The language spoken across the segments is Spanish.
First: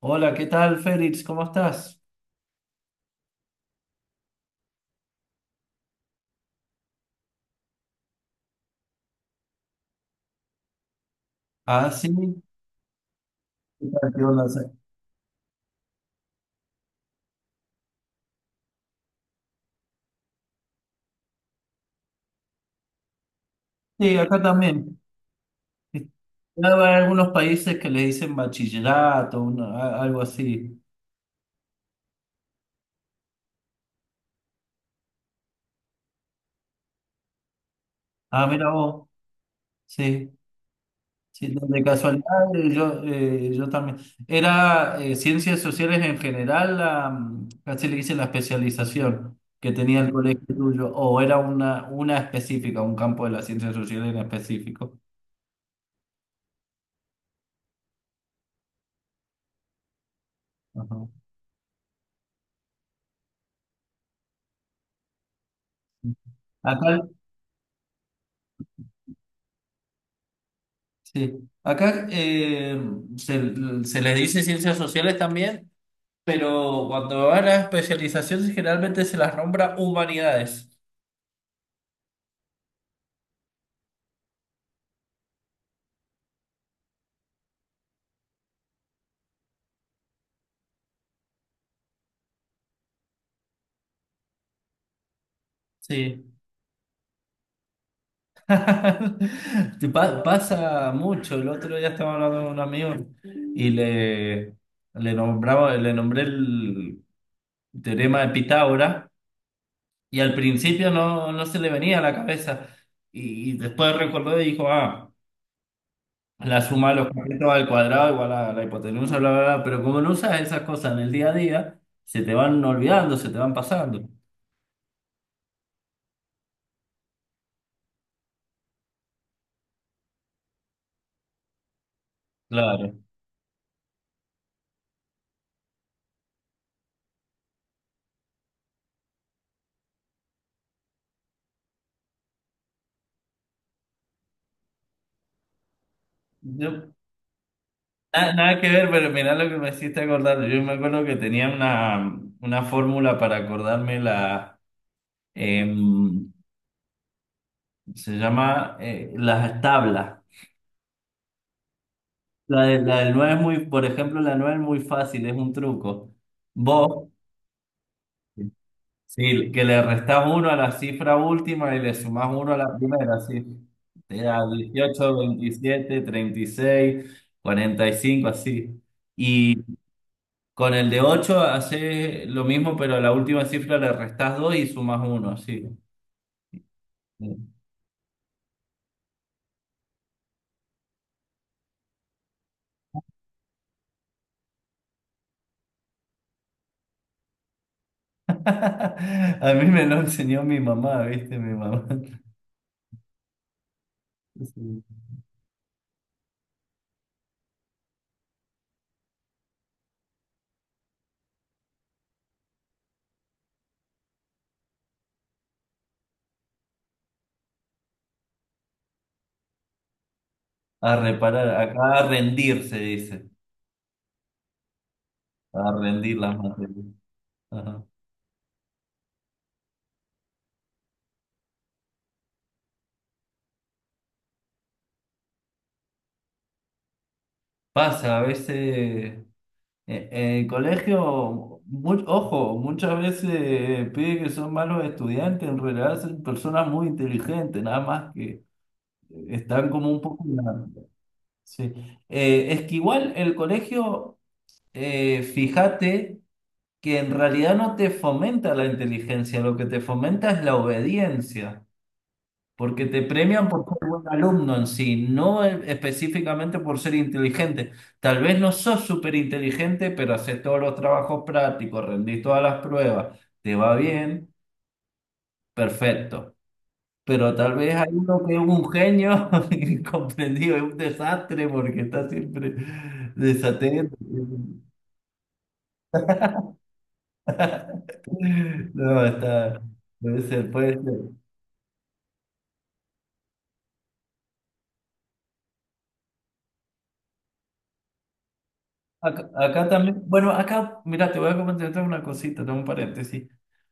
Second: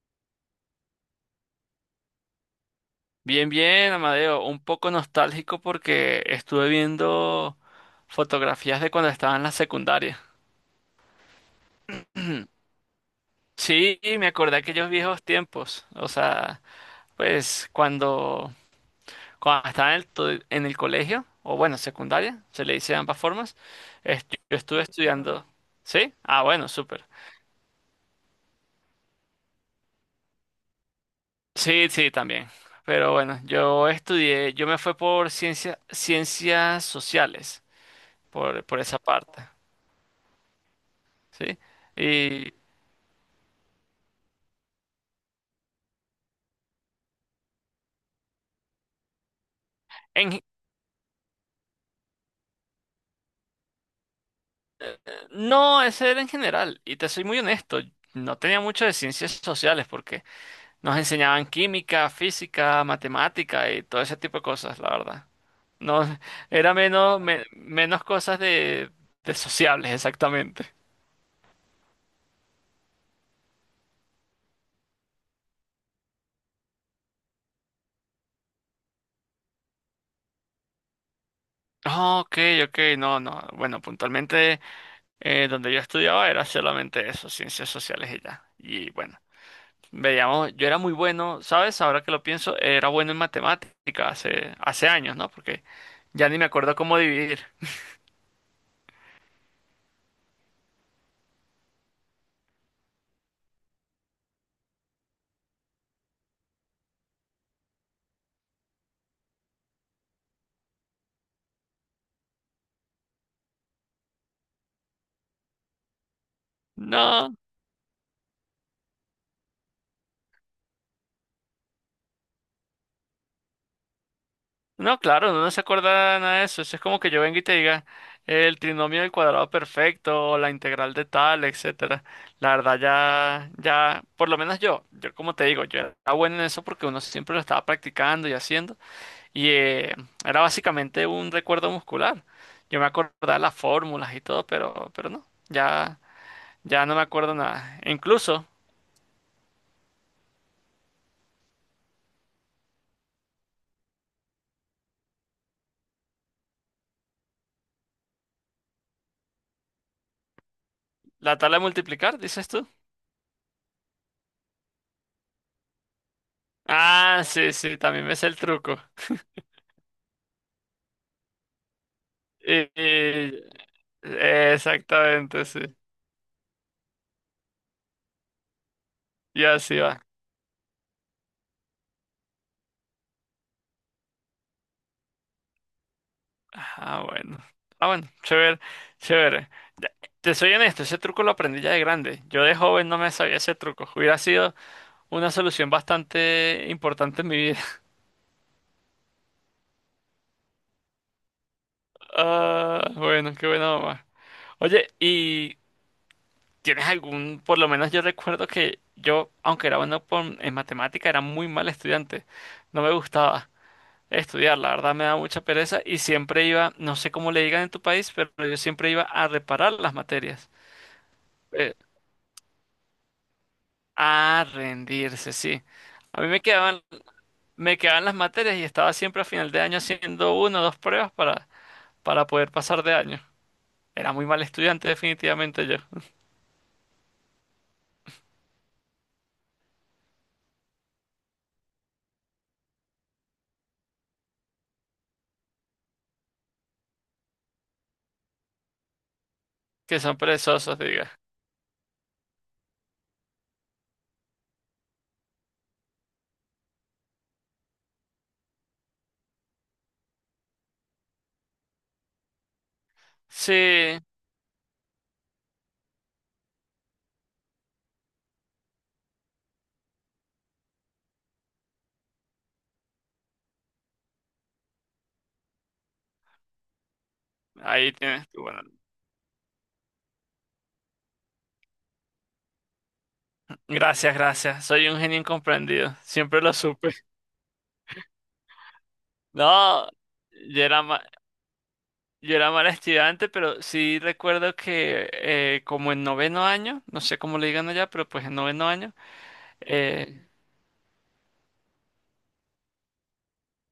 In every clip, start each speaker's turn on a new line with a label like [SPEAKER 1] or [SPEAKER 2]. [SPEAKER 1] Hola, ¿qué tal, Félix? ¿Cómo estás?
[SPEAKER 2] Bien, bien, Amadeo. Un poco nostálgico porque estuve viendo fotografías de cuando estaba en la secundaria.
[SPEAKER 1] Ah, sí. ¿Qué
[SPEAKER 2] Sí,
[SPEAKER 1] tal?
[SPEAKER 2] y
[SPEAKER 1] ¿Qué
[SPEAKER 2] me
[SPEAKER 1] onda?
[SPEAKER 2] acordé de aquellos viejos tiempos. O sea, pues cuando estaba en el, en el colegio, o bueno, secundaria, se le dice de ambas formas.
[SPEAKER 1] Sí, acá
[SPEAKER 2] Yo estuve
[SPEAKER 1] también.
[SPEAKER 2] estudiando. ¿Sí? Ah, bueno,
[SPEAKER 1] Claro, hay
[SPEAKER 2] súper.
[SPEAKER 1] algunos países que le dicen bachillerato, algo así.
[SPEAKER 2] Sí, sí, también. Pero bueno, yo estudié, yo me fui por ciencias sociales,
[SPEAKER 1] Ah,
[SPEAKER 2] por,
[SPEAKER 1] mira
[SPEAKER 2] por esa
[SPEAKER 1] vos.
[SPEAKER 2] parte,
[SPEAKER 1] Sí, sí,
[SPEAKER 2] ¿sí?
[SPEAKER 1] de casualidad
[SPEAKER 2] Y
[SPEAKER 1] yo, yo también. Era ciencias sociales en general, la, casi le dicen la especialización que tenía el colegio
[SPEAKER 2] en,
[SPEAKER 1] tuyo, o era una específica, un campo de las ciencias sociales en específico.
[SPEAKER 2] No, ese era en general. Y te soy muy honesto, no tenía mucho de ciencias sociales porque nos
[SPEAKER 1] Ajá.
[SPEAKER 2] enseñaban química, física, matemática y todo ese tipo de cosas, la verdad. No, era
[SPEAKER 1] Acá
[SPEAKER 2] menos, menos cosas de sociables, exactamente.
[SPEAKER 1] sí, acá, se, se les dice ciencias sociales también, pero cuando van a especializaciones generalmente se las nombra humanidades.
[SPEAKER 2] Ah, OK, OK, no, no. Bueno, puntualmente donde yo estudiaba era solamente eso, ciencias sociales y ya. Y bueno, veíamos, yo era muy bueno, ¿sabes? Ahora que lo pienso, era bueno en matemáticas hace años, ¿no? Porque ya
[SPEAKER 1] Sí.
[SPEAKER 2] ni me acuerdo cómo dividir.
[SPEAKER 1] Te pasa mucho. El otro día estaba hablando con un amigo y le nombraba, le nombré el teorema de Pitágoras y al principio no, no se le venía a la cabeza y después recordó y dijo, ah. La suma de los
[SPEAKER 2] No,
[SPEAKER 1] catetos al cuadrado igual a la hipotenusa, bla, bla, bla. Pero como no usas esas cosas en el día a día, se te van olvidando, se te van pasando.
[SPEAKER 2] no, claro, no se acuerda nada de eso. Eso es como que yo venga y te diga el trinomio del cuadrado perfecto o la integral de tal, etcétera. La verdad
[SPEAKER 1] Claro.
[SPEAKER 2] por lo menos yo como te digo, yo era bueno en eso porque uno siempre lo estaba practicando y haciendo, y era básicamente un recuerdo muscular. Yo me acordaba las fórmulas y todo, pero no, ya
[SPEAKER 1] Yo-
[SPEAKER 2] no me acuerdo nada. E incluso
[SPEAKER 1] Nada que ver, pero mirá lo que me hiciste acordar. Yo me acuerdo que tenía una fórmula para acordarme la... em, se llama las tablas.
[SPEAKER 2] la tabla de multiplicar, dices tú.
[SPEAKER 1] La del 9 es muy, por ejemplo, la 9 es muy fácil, es un truco. Vos...
[SPEAKER 2] Ah, sí, sí, también me sé el truco.
[SPEAKER 1] Sí, que le restas uno a la cifra última y le sumas uno a
[SPEAKER 2] Y-
[SPEAKER 1] la primera,
[SPEAKER 2] y-
[SPEAKER 1] sí. Te da dieciocho
[SPEAKER 2] Exactamente, sí.
[SPEAKER 1] veintisiete treinta y seis cuarenta y cinco así.
[SPEAKER 2] Y
[SPEAKER 1] Y
[SPEAKER 2] así va.
[SPEAKER 1] con el de 8 haces lo mismo, pero a la última cifra le restas 2 y sumas uno así.
[SPEAKER 2] Ah, bueno. Ah, bueno, chévere, chévere. Ya, te soy honesto, ese truco lo aprendí ya de grande. Yo de joven no me sabía ese truco. Hubiera sido una solución bastante importante en mi vida.
[SPEAKER 1] A mí me lo enseñó mi mamá, ¿viste? Mi mamá.
[SPEAKER 2] Ah, bueno, qué bueno, mamá.
[SPEAKER 1] Sí.
[SPEAKER 2] Oye, ¿y tienes algún, por lo menos yo recuerdo que yo, aunque era bueno en matemática, era muy mal estudiante. No me gustaba estudiar, la verdad me da mucha pereza y siempre iba, no sé cómo le digan en tu país, pero yo siempre iba a reparar las materias.
[SPEAKER 1] A reparar,
[SPEAKER 2] Eh,
[SPEAKER 1] acá a rendir se dice,
[SPEAKER 2] a rendirse, sí.
[SPEAKER 1] a rendir
[SPEAKER 2] A mí
[SPEAKER 1] las
[SPEAKER 2] me quedaban,
[SPEAKER 1] materias.
[SPEAKER 2] me
[SPEAKER 1] Ajá.
[SPEAKER 2] quedaban las materias y estaba siempre a final de año haciendo una o dos pruebas para poder pasar de año. Era muy mal estudiante, definitivamente yo.
[SPEAKER 1] Pasa, a veces en el colegio, ojo, muchas veces pide que son malos estudiantes, en realidad son personas muy inteligentes, nada más que están como
[SPEAKER 2] Que
[SPEAKER 1] un
[SPEAKER 2] son
[SPEAKER 1] poco...
[SPEAKER 2] perezosos, diga.
[SPEAKER 1] Sí. Es que igual el colegio, fíjate que en realidad no te fomenta la inteligencia, lo que te fomenta es la obediencia. Porque te premian por ser
[SPEAKER 2] Sí,
[SPEAKER 1] buen alumno en sí, no específicamente por ser inteligente. Tal vez no sos súper inteligente, pero haces todos los trabajos prácticos, rendís todas las pruebas, te va bien, perfecto. Pero tal vez hay
[SPEAKER 2] ahí
[SPEAKER 1] uno
[SPEAKER 2] tienes
[SPEAKER 1] que es
[SPEAKER 2] tú. Bueno,
[SPEAKER 1] un genio incomprendido, es un desastre porque está siempre desatento.
[SPEAKER 2] gracias, gracias. Soy un genio incomprendido. Siempre lo supe.
[SPEAKER 1] No, está,
[SPEAKER 2] No,
[SPEAKER 1] puede ser,
[SPEAKER 2] yo
[SPEAKER 1] puede
[SPEAKER 2] era, ma-
[SPEAKER 1] ser.
[SPEAKER 2] Yo era mal estudiante, pero sí recuerdo que como en noveno año, no sé cómo le digan allá, pero pues en noveno año,
[SPEAKER 1] Acá, acá también,
[SPEAKER 2] eh,
[SPEAKER 1] bueno, acá, mira, te voy a comentar otra una cosita, tengo un paréntesis.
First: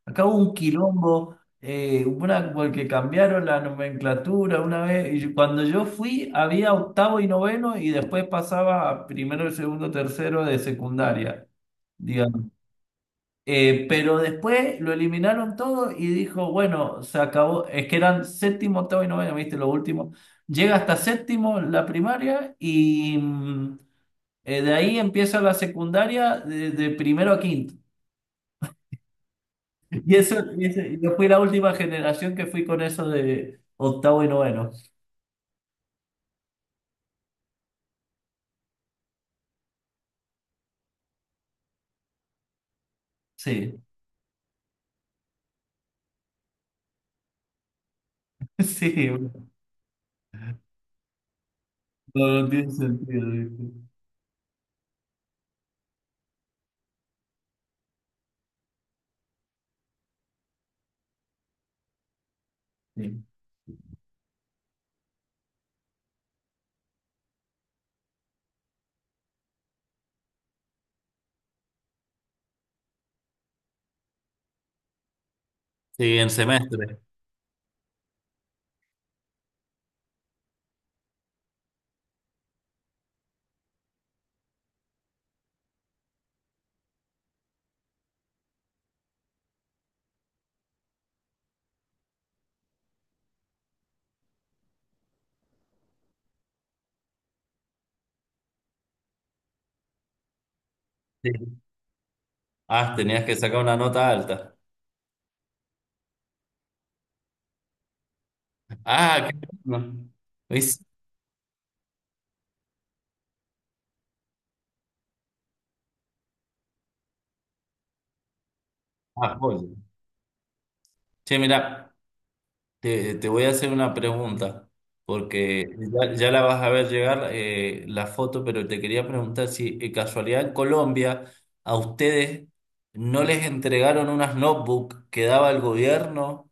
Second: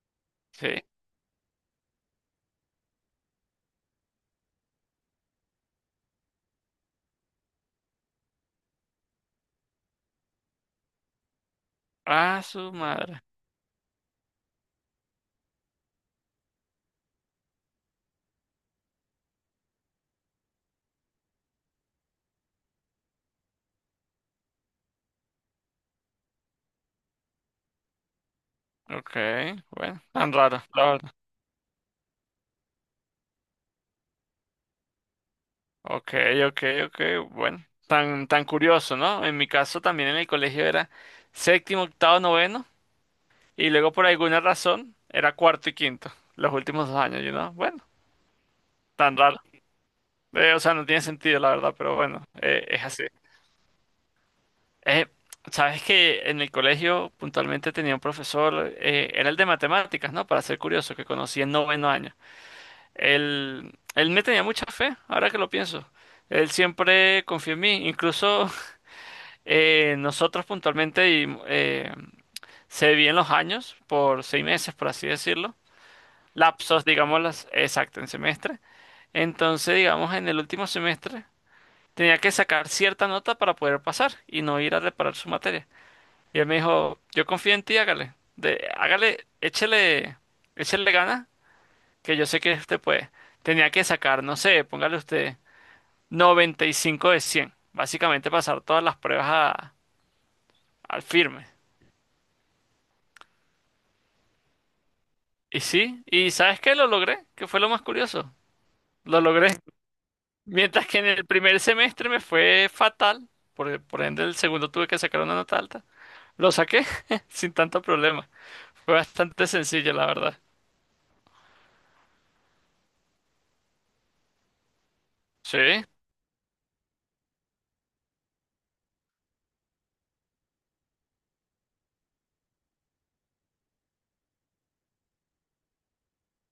[SPEAKER 1] Acá hubo un
[SPEAKER 2] sí.
[SPEAKER 1] quilombo, una, porque cambiaron la nomenclatura una vez, cuando yo fui había octavo y noveno, y después pasaba a primero, segundo, tercero de secundaria,
[SPEAKER 2] Ah,
[SPEAKER 1] digamos.
[SPEAKER 2] su madre.
[SPEAKER 1] Pero después lo eliminaron todo y dijo, bueno, se acabó, es que eran séptimo, octavo y noveno, viste, lo último. Llega hasta séptimo la primaria y... de ahí empieza la secundaria de primero a quinto.
[SPEAKER 2] OK, bueno,
[SPEAKER 1] Y
[SPEAKER 2] tan
[SPEAKER 1] eso,
[SPEAKER 2] raro, la
[SPEAKER 1] y
[SPEAKER 2] verdad.
[SPEAKER 1] yo fui la última generación que fui con eso de octavo y noveno.
[SPEAKER 2] OK, OK, OK, bueno. Tan, tan curioso, ¿no? En mi caso también en el colegio era séptimo, octavo, noveno, y
[SPEAKER 1] Sí,
[SPEAKER 2] luego por alguna razón era cuarto y quinto, los últimos dos años. Bueno,
[SPEAKER 1] sí,
[SPEAKER 2] tan raro. O sea, no tiene sentido, la verdad, pero bueno,
[SPEAKER 1] no, no tiene
[SPEAKER 2] es así.
[SPEAKER 1] sentido. ¿Viste?
[SPEAKER 2] Eh, sabes que en el colegio puntualmente tenía un profesor, era el de matemáticas, ¿no? Para ser curioso, que conocí en noveno año.
[SPEAKER 1] Sí.
[SPEAKER 2] Él me tenía mucha fe, ahora que lo pienso. Él siempre confió en mí, incluso nosotros puntualmente se dividían los años por 6 meses, por así decirlo,
[SPEAKER 1] Sí, en
[SPEAKER 2] lapsos,
[SPEAKER 1] semestre.
[SPEAKER 2] digamos, exacto, en semestre. Entonces, digamos, en el último semestre tenía que sacar cierta nota para poder pasar y no ir a reparar su materia. Y él me dijo, yo confío en ti, hágale. Hágale, échele, échele ganas que yo sé que usted puede. Tenía que sacar, no sé, póngale usted 95 de 100. Básicamente pasar todas las pruebas al firme.
[SPEAKER 1] Sí. Ah, tenías que sacar una nota alta.
[SPEAKER 2] Y sí, y ¿sabes qué? Lo logré, que fue lo más curioso. Lo
[SPEAKER 1] Ah, qué
[SPEAKER 2] logré.
[SPEAKER 1] bueno. ¿Ves?
[SPEAKER 2] Mientras que en el primer semestre me fue fatal, por ende el segundo tuve que sacar una nota alta. Lo saqué sin tanto problema. Fue
[SPEAKER 1] Ah,
[SPEAKER 2] bastante
[SPEAKER 1] joya.
[SPEAKER 2] sencillo, la verdad.
[SPEAKER 1] Che, mirá. Te voy a hacer una pregunta,
[SPEAKER 2] Sí.
[SPEAKER 1] porque ya, ya la vas a ver llegar la foto, pero te quería preguntar si casualidad en Colombia a ustedes no les entregaron unas notebooks que daba el gobierno.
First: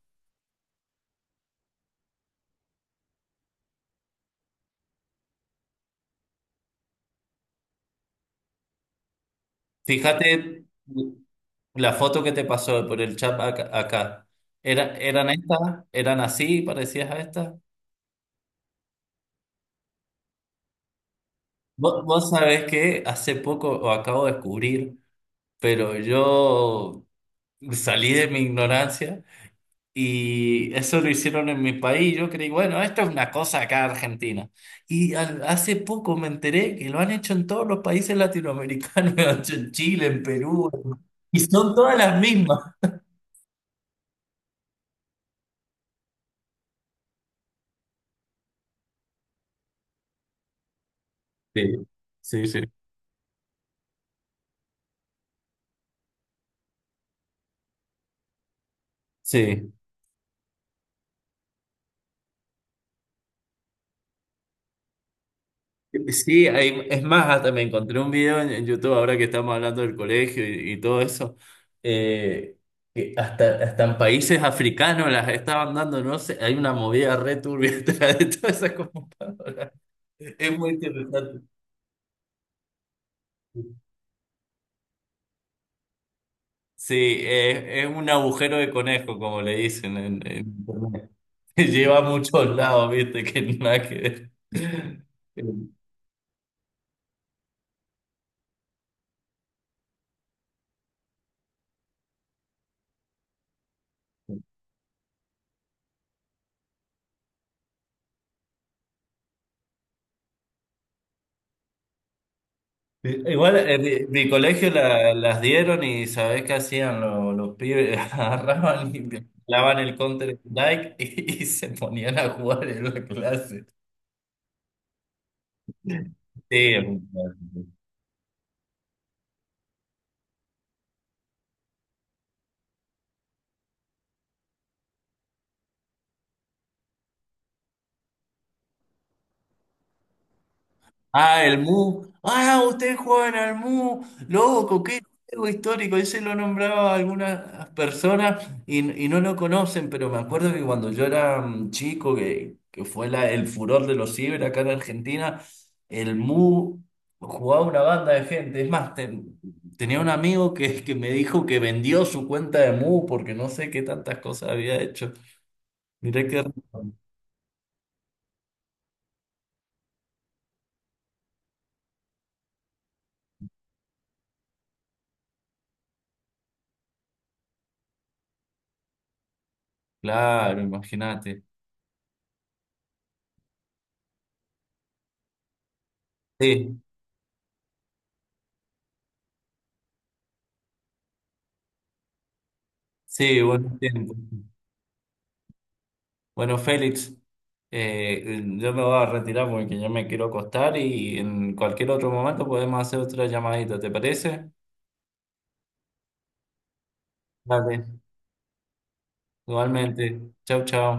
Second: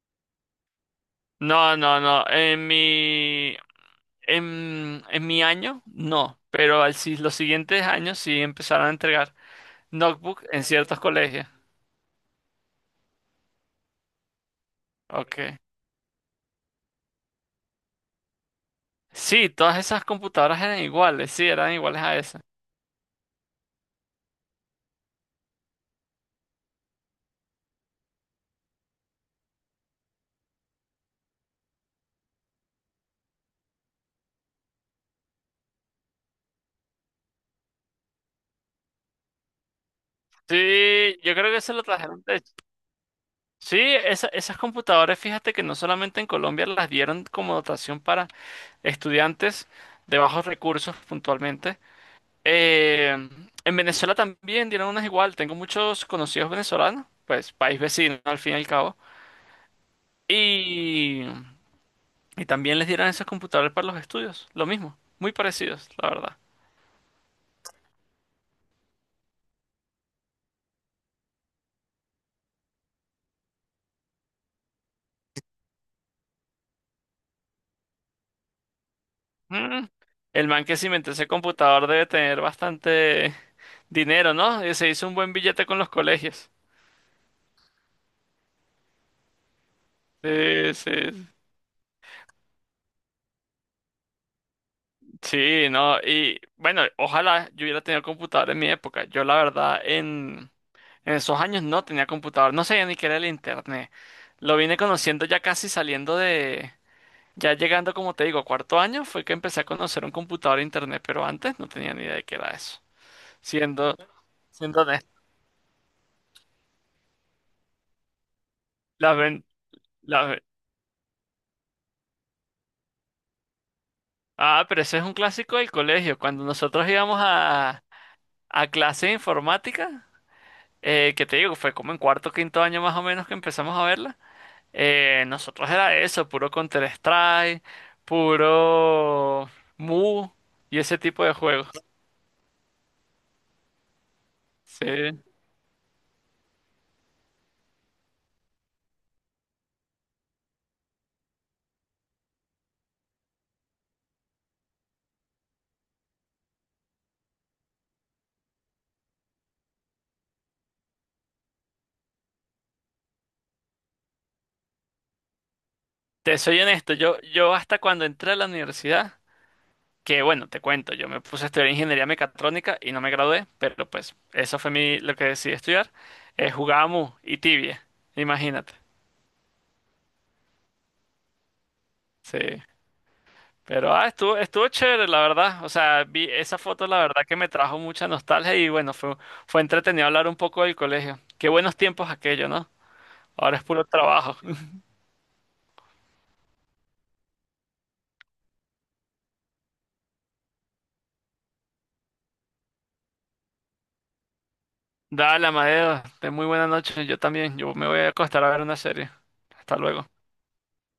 [SPEAKER 2] No, no, no. En mi año, no. Pero al, si- los siguientes años sí empezaron a entregar
[SPEAKER 1] Fíjate
[SPEAKER 2] notebook en ciertos colegios.
[SPEAKER 1] la foto que te pasó por el chat acá. Acá. ¿Eran
[SPEAKER 2] OK.
[SPEAKER 1] estas? ¿Eran así, parecidas a estas?
[SPEAKER 2] Sí, todas esas computadoras eran iguales. Sí, eran iguales
[SPEAKER 1] Vos,
[SPEAKER 2] a
[SPEAKER 1] vos
[SPEAKER 2] esas.
[SPEAKER 1] sabés que hace poco, o acabo de descubrir, pero yo salí de mi ignorancia. Y eso lo hicieron en mi país. Yo creí, bueno, esto es una cosa acá de Argentina. Hace poco me enteré que lo han hecho en todos los países latinoamericanos, lo han hecho en Chile, en Perú,
[SPEAKER 2] Sí, yo
[SPEAKER 1] y
[SPEAKER 2] creo que eso
[SPEAKER 1] son
[SPEAKER 2] lo
[SPEAKER 1] todas las
[SPEAKER 2] trajeron de.
[SPEAKER 1] mismas.
[SPEAKER 2] Sí, esas computadoras, fíjate que no solamente en Colombia las dieron como dotación para estudiantes de bajos recursos puntualmente.
[SPEAKER 1] Sí, sí, sí.
[SPEAKER 2] Eh, en Venezuela también dieron unas igual. Tengo muchos conocidos venezolanos, pues país vecino al fin y al cabo.
[SPEAKER 1] Sí,
[SPEAKER 2] Y, y también les dieron esos computadores para los estudios. Lo mismo, muy parecidos, la verdad.
[SPEAKER 1] sí, es más, hasta me encontré un video en YouTube ahora que estamos hablando del colegio y todo eso. Eh, que hasta, hasta en países africanos las estaban dando, no sé, hay una movida re turbia detrás de todas esas computadoras.
[SPEAKER 2] Mm, El
[SPEAKER 1] Es
[SPEAKER 2] man
[SPEAKER 1] muy
[SPEAKER 2] que se inventó ese
[SPEAKER 1] interesante.
[SPEAKER 2] computador debe tener bastante dinero, ¿no? Y se hizo un buen billete con los colegios.
[SPEAKER 1] Sí, es un agujero de conejo, como le dicen en
[SPEAKER 2] Sí,
[SPEAKER 1] internet.
[SPEAKER 2] sí,
[SPEAKER 1] Lleva a muchos lados, viste, que nada que ver.
[SPEAKER 2] sí, no, y bueno, ojalá yo hubiera tenido computador en mi época. Yo la verdad en esos años no tenía computador, no sabía ni qué era el internet. Lo vine conociendo ya casi saliendo de, ya llegando, como te digo, a cuarto año, fue que empecé a conocer un computador e internet, pero antes no tenía ni idea de qué era eso.
[SPEAKER 1] Igual en
[SPEAKER 2] Siendo,
[SPEAKER 1] mi, mi colegio
[SPEAKER 2] siendo honesto.
[SPEAKER 1] las dieron y ¿sabés qué hacían los pibes? Agarraban y
[SPEAKER 2] Las ven,
[SPEAKER 1] clavaban el
[SPEAKER 2] las
[SPEAKER 1] Counter
[SPEAKER 2] ven-
[SPEAKER 1] Strike y se ponían a jugar en la clase.
[SPEAKER 2] Ah, pero ese es un clásico del colegio. Cuando
[SPEAKER 1] Sí, es
[SPEAKER 2] nosotros
[SPEAKER 1] un
[SPEAKER 2] íbamos
[SPEAKER 1] clásico.
[SPEAKER 2] a clase de informática, que te digo, fue como en cuarto, quinto año más o menos que empezamos a verla. Nosotros era eso, puro Counter-Strike, puro Mu y ese tipo de
[SPEAKER 1] Ah, el
[SPEAKER 2] juegos.
[SPEAKER 1] Mu. Ah, ustedes juegan al Mu. Loco, qué
[SPEAKER 2] Sí.
[SPEAKER 1] juego histórico. Ese lo nombraba algunas personas y no lo conocen, pero me acuerdo que cuando yo era chico, que fue el furor de los ciber acá en Argentina, el Mu jugaba una banda de gente. Es más, tenía un amigo que me dijo que vendió su cuenta de Mu porque no sé qué tantas cosas había hecho. Mirá qué...
[SPEAKER 2] Te
[SPEAKER 1] raro.
[SPEAKER 2] soy honesto, yo hasta cuando entré a la universidad, que bueno, te cuento, yo me puse a estudiar ingeniería mecatrónica y no me gradué, pero pues eso fue mi, lo que decidí estudiar. Jugaba Mu y Tibia, imagínate.
[SPEAKER 1] Claro, imagínate.
[SPEAKER 2] Sí. Pero estuvo chévere, la verdad. O sea, vi esa
[SPEAKER 1] Sí,
[SPEAKER 2] foto, la verdad que me trajo mucha nostalgia y bueno, fue entretenido hablar un poco del colegio. Qué buenos tiempos aquello, ¿no?
[SPEAKER 1] sí,
[SPEAKER 2] Ahora es
[SPEAKER 1] buen
[SPEAKER 2] puro
[SPEAKER 1] tiempo.
[SPEAKER 2] trabajo.
[SPEAKER 1] Bueno, Félix, eh, yo me voy a retirar porque ya me quiero acostar y en cualquier otro momento podemos hacer otra llamadita, ¿te parece?
[SPEAKER 2] Dale, Amadeo, ten muy buena noche. Yo también. Yo
[SPEAKER 1] Vale.
[SPEAKER 2] me voy a acostar a ver una serie. Hasta luego.
[SPEAKER 1] Igualmente. Chau, chau.